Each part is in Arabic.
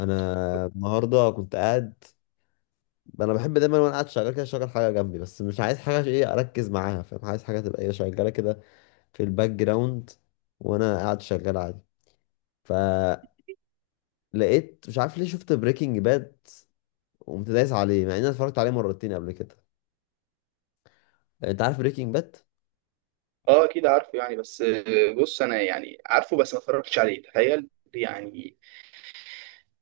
انا النهارده كنت قاعد. انا بحب دايما وانا قاعد شغال كده اشغل حاجه جنبي، بس مش عايز حاجه عشان ايه اركز معاها، فاهم؟ عايز حاجه تبقى ايه شغاله كده في الباك جراوند وانا قاعد شغال عادي. فلقيت مش عارف ليه شفت بريكنج باد وقمت دايس عليه مع اني اتفرجت عليه مرتين قبل كده. يعني انت عارف بريكنج باد. اه، اكيد عارفه، يعني بس بص انا يعني عارفه بس ما اتفرجتش عليه، تخيل. يعني،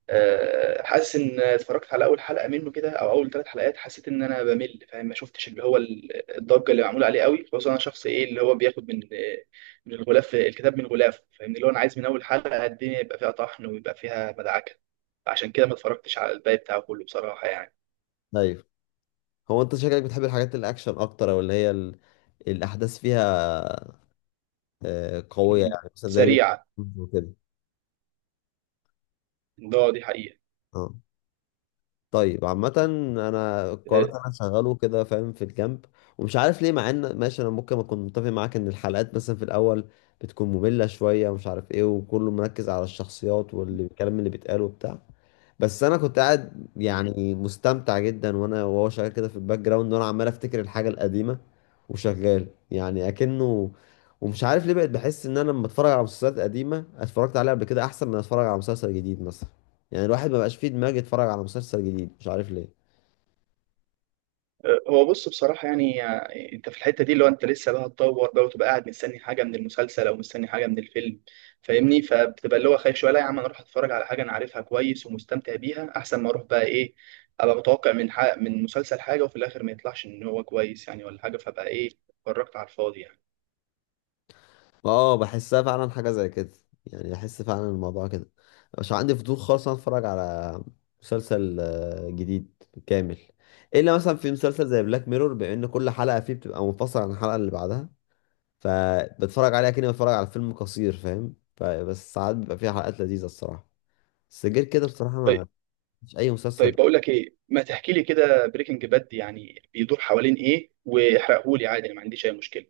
حاسس ان اتفرجت على اول حلقه منه كده او اول ثلاث حلقات، حسيت ان انا بمل فاهم. ما شفتش اللي هو الضجه اللي معموله عليه قوي، خصوصا انا شخص ايه اللي هو بياخد من الغلاف الكتاب من غلافه فاهمني، اللي هو انا عايز من اول حلقه الدنيا يبقى فيها طحن ويبقى فيها مدعكه. عشان كده ما اتفرجتش على الباقي بتاعه كله بصراحه يعني. ايوه. هو انت شكلك بتحب الحاجات الاكشن اكتر، او اللي هي الاحداث فيها قويه، مم. يعني مثلا زي جيم سريعه. اوف ثرونز وكده. دي حقيقه. اه. طيب عامة، انا قررت اشغله كده فاهم في الجنب. ومش عارف ليه، مع ان ماشي انا ممكن اكون متفق معاك ان الحلقات مثلا في الاول بتكون مملة شوية ومش عارف ايه، وكله مركز على الشخصيات والكلام اللي بيتقال وبتاع. بس انا كنت قاعد آه، يعني مستمتع جدا وانا وهو شغال كده في الباك جراوند، وانا عمال افتكر الحاجة القديمة وشغال يعني اكنه. ومش عارف ليه بقيت بحس ان انا لما اتفرج على مسلسلات قديمة اتفرجت عليها قبل كده احسن من اتفرج على مسلسل جديد مثلا. يعني الواحد ما بقاش فيه دماغ يتفرج على مسلسل جديد، مش عارف ليه. هو بص بصراحة يعني، انت في الحتة دي اللي هو انت لسه بقى هتطور بقى وتبقى قاعد مستني حاجة من المسلسل او مستني حاجة من الفيلم فاهمني، فبتبقى اللي هو خايف شوية. لا يا عم، انا اروح اتفرج على حاجة انا عارفها كويس ومستمتع بيها احسن ما اروح بقى ايه ابقى متوقع من من مسلسل حاجة وفي الاخر ما يطلعش ان هو كويس يعني ولا حاجة، فبقى ايه اتفرجت على الفاضي يعني. اه بحسها فعلا حاجة زي كده، يعني احس فعلا الموضوع كده. مش عندي فضول خالص إن أنا اتفرج على مسلسل جديد كامل، الا مثلا في مسلسل زي بلاك ميرور، بما ان كل حلقة فيه بتبقى منفصلة عن الحلقة اللي بعدها، فبتفرج عليها كأني بتفرج على فيلم قصير فاهم. فبس ساعات بيبقى فيها حلقات لذيذة الصراحة، بس غير كده بصراحة ما، طيب. مش اي مسلسل. طيب بقول لك ايه، ما تحكي لي كده بريكنج باد يعني بيدور حوالين ايه؟ واحرقهولي عادي، انا ما عنديش اي مشكلة.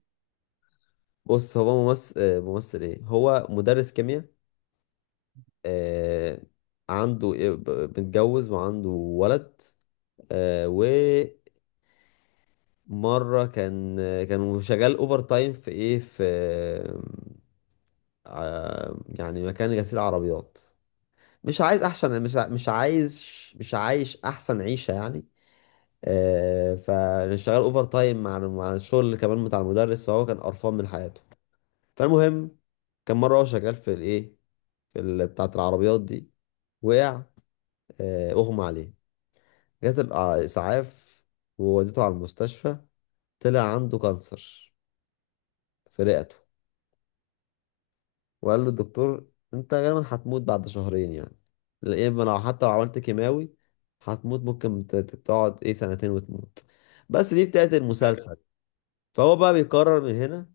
بص، هو ممثل ممثل ايه، هو مدرس كيمياء. آه، عنده إيه- ب- متجوز وعنده ولد. آه، ومرة كان، كان شغال اوفر تايم في ايه، في يعني مكان غسيل عربيات. مش عايز احسن، مش عايز، مش عايش احسن عيشة يعني. فشغال اوفر تايم مع الشغل كمان بتاع المدرس، فهو كان قرفان من حياته. فالمهم، كان مرة هو شغال في الايه، في بتاعة العربيات دي، وقع. اغمى عليه، جات الإسعاف ووديته على المستشفى، طلع عنده كانسر في رئته. وقال له الدكتور أنت غالبا هتموت بعد شهرين يعني، يا إما لو حتى لو عملت كيماوي هتموت، ممكن تقعد إيه سنتين وتموت. بس دي بتاعت تمام. المسلسل. فهو بقى بيقرر من هنا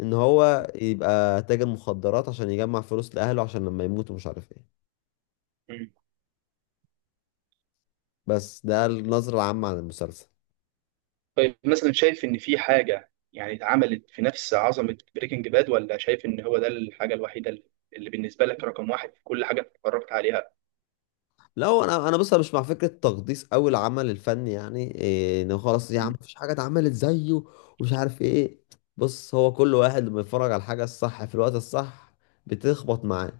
إن هو يبقى تاجر مخدرات عشان يجمع فلوس لأهله عشان لما يموتوا مش عارف إيه. بس ده النظرة العامة عن المسلسل. طيب مثلا شايف ان في حاجه يعني اتعملت في نفس عظمه بريكنج باد، ولا شايف ان هو ده الحاجه الوحيده اللي بالنسبه لك رقم واحد في كل حاجه اتفرجت عليها؟ لا، هو انا بص، أنا مش مع فكره تقديس قوي العمل الفني، يعني ان خلاص يا عم مفيش حاجه اتعملت زيه ومش عارف ايه. بص، هو كل واحد لما يتفرج على الحاجه الصح في الوقت الصح بتخبط معاه.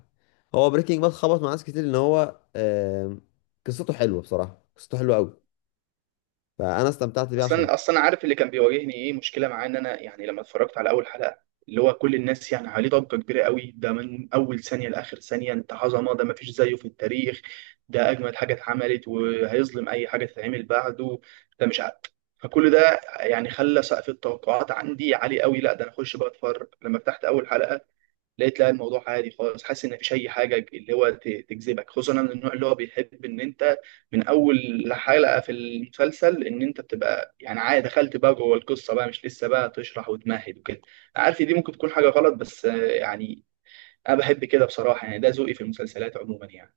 هو بريكنج باد خبط مع ناس كتير ان هو قصته حلوه بصراحه، قصته حلوه قوي، فانا استمتعت بيه عشان. اصلا عارف اللي كان بيواجهني ايه مشكله معاه؟ ان انا يعني لما اتفرجت على اول حلقه، اللي هو كل الناس يعني عليه ضجه كبيره قوي، ده من اول ثانيه لاخر ثانيه انت عظمه، ده مفيش زيه في التاريخ، ده اجمد حاجه اتعملت وهيظلم اي حاجه تتعمل بعده، ده مش عارف. فكل ده يعني خلى سقف التوقعات عندي عالي قوي. لا، ده انا اخش بقى اتفرج، لما فتحت اول حلقه لقيت لا الموضوع عادي خالص. حاسس ان مفيش اي حاجه اللي هو تجذبك، خصوصا انا من النوع اللي هو بيحب ان انت من اول حلقه في المسلسل ان انت بتبقى يعني عادي، دخلت بقى جوه القصه بقى، مش لسه بقى تشرح وتمهد وكده. عارف دي ممكن تكون حاجه غلط، بس يعني انا بحب كده بصراحه يعني، ده ذوقي في المسلسلات عموما يعني.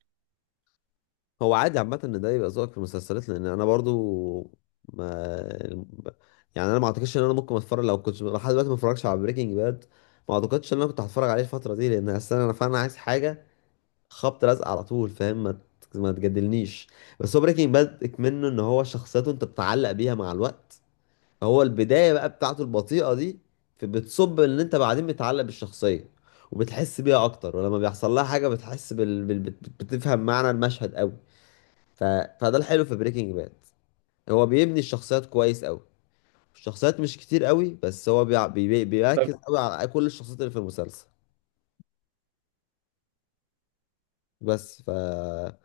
هو عادي عامة ان ده يبقى ذوقك في المسلسلات، لان انا برضو ما يعني انا ما اعتقدش ان انا ممكن اتفرج، لو كنت لحد دلوقتي ما اتفرجش على بريكنج باد ما اعتقدش ان انا كنت هتفرج عليه الفترة دي، لان اصلا انا فعلا عايز حاجة خبط لازق على طول فاهم، ما تجادلنيش. بس هو بريكنج باد اكمنه ان هو شخصيته انت بتتعلق بيها مع الوقت. هو البداية بقى بتاعته البطيئة دي بتصب ان انت بعدين بتتعلق بالشخصية وبتحس بيها اكتر، ولما بيحصل لها حاجة بتحس بتفهم معنى المشهد قوي. ف... فده الحلو في بريكنج باد، هو بيبني الشخصيات كويس قوي. الشخصيات مش كتير قوي، بس هو طب. بيركز قوي على كل الشخصيات اللي في المسلسل. بس ف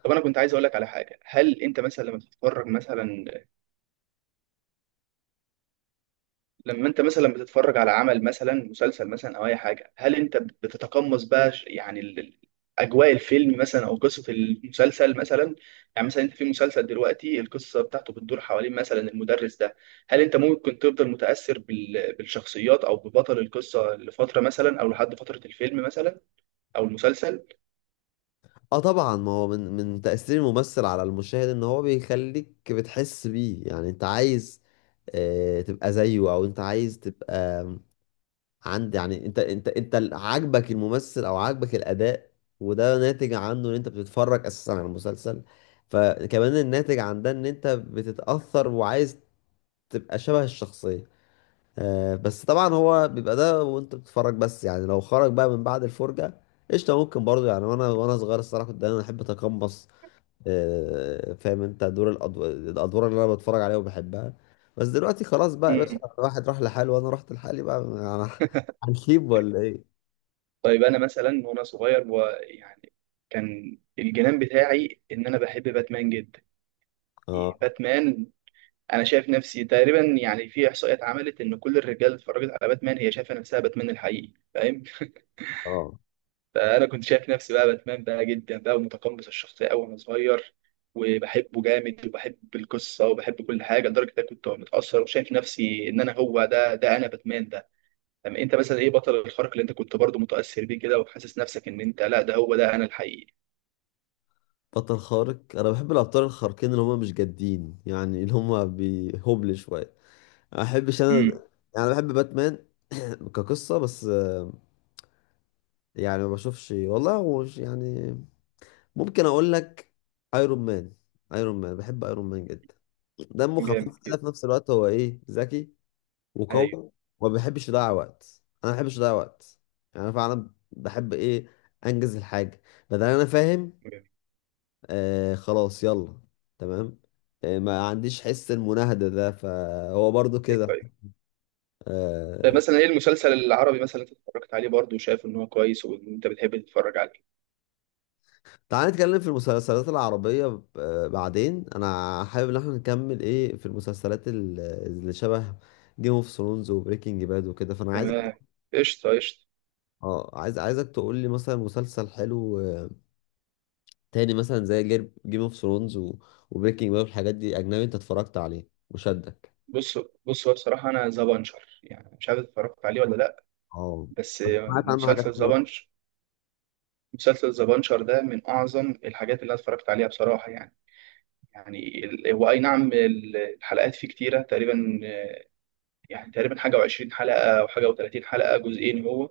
طب انا كنت عايز اقول لك على حاجه، هل انت مثلا لما بتتفرج مثلا، لما انت مثلا بتتفرج على عمل مثلا مسلسل مثلا او اي حاجه، هل انت بتتقمص بقى يعني اجواء الفيلم مثلا او قصه المسلسل مثلا؟ يعني مثلا انت في مسلسل دلوقتي القصه بتاعته بتدور حوالين مثلا المدرس ده، هل انت ممكن تفضل متاثر بالشخصيات او ببطل القصه لفتره مثلا، او لحد فتره الفيلم مثلا او المسلسل؟ اه طبعا، ما هو من تأثير الممثل على المشاهد ان هو بيخليك بتحس بيه، يعني انت عايز تبقى زيه، او انت عايز تبقى عند، يعني انت عاجبك الممثل او عاجبك الاداء، وده ناتج عنه ان انت بتتفرج اساسا على المسلسل. فكمان الناتج عن ده ان انت بتتاثر وعايز تبقى شبه الشخصيه. آه بس طبعا هو بيبقى ده وانت بتتفرج، بس يعني لو خرج بقى من بعد الفرجه قشطه ممكن برضه. يعني وانا صغير الصراحه كنت دايما احب اتقمص، آه فاهم انت، دور الادوار اللي انا بتفرج عليها وبحبها. بس دلوقتي خلاص بقى يا باشا، امم. الواحد راح لحاله وانا رحت لحالي بقى انا هنسيب ولا ايه؟ طيب انا مثلا وانا صغير ويعني كان الجنان بتاعي ان انا بحب باتمان جدا. اه. باتمان، انا شايف نفسي تقريبا يعني في احصائيات عملت ان كل الرجاله اللي اتفرجت على باتمان هي شايفه نفسها باتمان الحقيقي فاهم. اه. فانا كنت شايف نفسي بقى باتمان بقى جدا بقى، ومتقمص الشخصيه قوي وانا صغير، وبحبه جامد وبحب القصه وبحب كل حاجه لدرجه ان أنا كنت متاثر وشايف نفسي ان انا هو ده، ده انا باتمان ده. طب انت مثلا ايه بطل الخارق اللي انت كنت برضه متاثر بيه كده وحاسس نفسك ان انت لا ده هو ده انا الحقيقي؟ بطل خارق، انا بحب الابطال الخارقين اللي هم مش جادين، يعني اللي هم بيهبل شويه، ما بحبش انا. امم. يعني أنا بحب باتمان كقصه، بس يعني ما بشوفش والله، هو يعني ممكن اقول لك ايرون مان. ايرون مان بحب ايرون مان جدا، دمه جامد خفيف كده، كده. في نفس الوقت هو ايه، ذكي ايوه. وقوي، وما بيحبش يضيع وقت، انا ما بحبش اضيع وقت. يعني انا فعلا بحب ايه، انجز الحاجه بدل، انا فاهم. جامد. آه خلاص يلا. تمام. آه ما عنديش حس المناهدة ده، فهو برضو أيوة. كده. آه. مثلا ايه المسلسل العربي مثلا اللي اتفرجت عليه برضه وشايف ان هو كويس وانت بتحب تتفرج عليه؟ تعال نتكلم في المسلسلات العربية آه بعدين، انا حابب ان احنا نكمل ايه في المسلسلات اللي شبه جيم اوف ثرونز وبريكنج باد وكده، فانا عايز. تمام. قشطه، قشطه. اه، عايز عايزك تقول لي مثلا مسلسل حلو تاني، مثلا زي جيم اوف ثرونز وبريكنج باد والحاجات دي، اجنبي، انت اتفرجت عليه وشدك. بص، بص هو بصراحه انا ذا بانشر يعني، مش عارف اتفرجت عليه ولا لا اه. بس، بس سمعت عنه حاجات مسلسل ذا كتير. بانش مسلسل ذا بانشر ده من اعظم الحاجات اللي انا اتفرجت عليها بصراحه يعني. يعني هو اي نعم الحلقات فيه كتيره تقريبا، يعني تقريبا حاجه و20 حلقه او حاجه و30 حلقه، جزئين هو.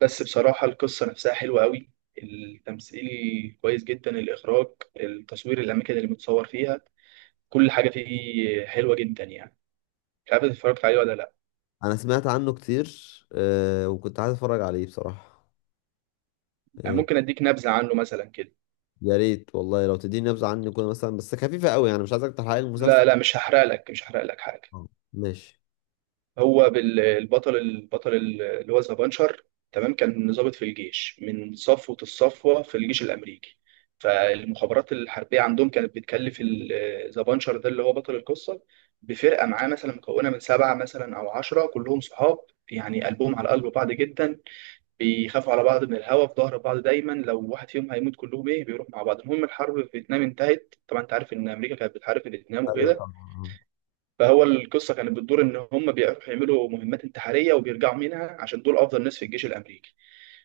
بس بصراحة القصة نفسها حلوة قوي، التمثيل كويس جدا، الإخراج، التصوير، الأماكن اللي متصور فيها، كل حاجة فيه حلوة جدا يعني. مش عارف إذا اتفرجت عليه ولا لأ. انا سمعت عنه كتير وكنت عايز اتفرج عليه بصراحه. أنا آه، ممكن أديك نبذة عنه مثلا كده. يا ريت والله لو تديني نبذه عنه كده مثلا، بس خفيفه قوي يعني، مش عايزك تحرق لي المسلسل. لا لا، مش هحرق لك، مش هحرق لك حاجة. آه، ماشي. هو البطل، البطل اللي هو ذا بانشر، تمام، كان ضابط في الجيش من صفوة الصفوة في الجيش الأمريكي. فالمخابرات الحربية عندهم كانت بتكلف ذا بانشر ده اللي هو بطل القصة بفرقة معاه مثلا مكونة من سبعة مثلا أو عشرة، كلهم صحاب. يعني قلبهم على قلب بعض جدا، بيخافوا على بعض، من الهوا في ظهر بعض دايما، لو واحد فيهم هيموت كلهم ايه بيروح مع بعض. المهم الحرب في فيتنام انتهت طبعا، انت عارف ان امريكا كانت بتحارب في فيتنام ايوه وكده. طبعا. فهو القصه كانت بتدور ان هم بيروحوا يعملوا مهمات انتحاريه وبيرجعوا منها، عشان دول افضل ناس في الجيش الامريكي.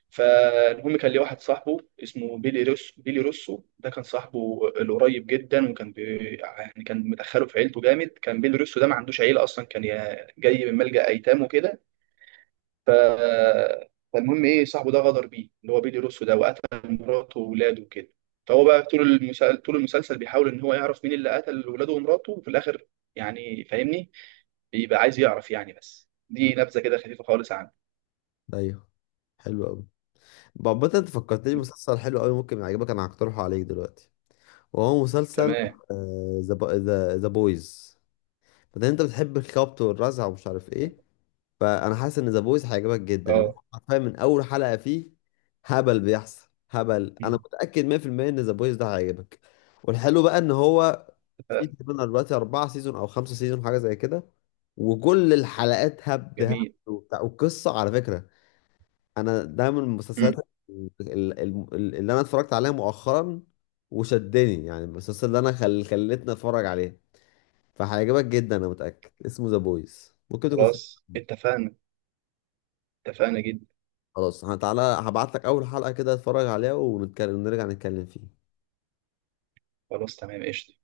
فالمهم كان ليه واحد صاحبه اسمه بيلي روسو. بيلي روسو ده كان صاحبه القريب جدا، وكان يعني كان مدخله في عيلته جامد. كان بيلي روسو ده ما عندوش عيله اصلا، كان جاي من ملجأ ايتام وكده. ف- فالمهم ايه، صاحبه ده غدر بيه اللي هو بيلي روسو ده، وقتل مراته وولاده وكده. فهو بقى طول المسلسل، طول المسلسل بيحاول ان هو يعرف مين اللي قتل ولاده ومراته، وفي الاخر يعني فاهمني بيبقى عايز يعرف يعني، بس آه. دي نبذه كده خفيفه خالص عنه. ايوه حلو قوي. بابا انت فكرتني مم. مسلسل حلو قوي ممكن يعجبك، انا هقترحه عليك دلوقتي، وهو مسلسل تمام. ذا بويز. فده انت بتحب الخبط والرزع ومش عارف ايه، تمام. فانا حاسس ان ذا بويز هيعجبك جدا، إن هو اه. حرفيا من اول حلقه فيه هبل بيحصل، هبل. انا مم. متاكد 100% ان ذا بويز ده هيعجبك. والحلو بقى ان هو اتفقنا. في تقريبا دلوقتي 4 سيزون او 5 سيزون حاجه زي كده، وكل الحلقات هبد هبد جميل. وبتاع. والقصه على فكره، انا ده من المسلسلات مم. ال- ال- اللي انا اتفرجت عليها مؤخرا وشدني، يعني المسلسل اللي انا خلتني اتفرج عليه. فهيعجبك جدا انا متاكد، اسمه ذا بويز، ممكن تكون. خلاص اتفقنا، اتفقنا جدا. خلاص تعالى هبعت لك اول حلقة كده اتفرج عليها، ونتكلم، نرجع نتكلم فيه. خلاص تمام، قشطه.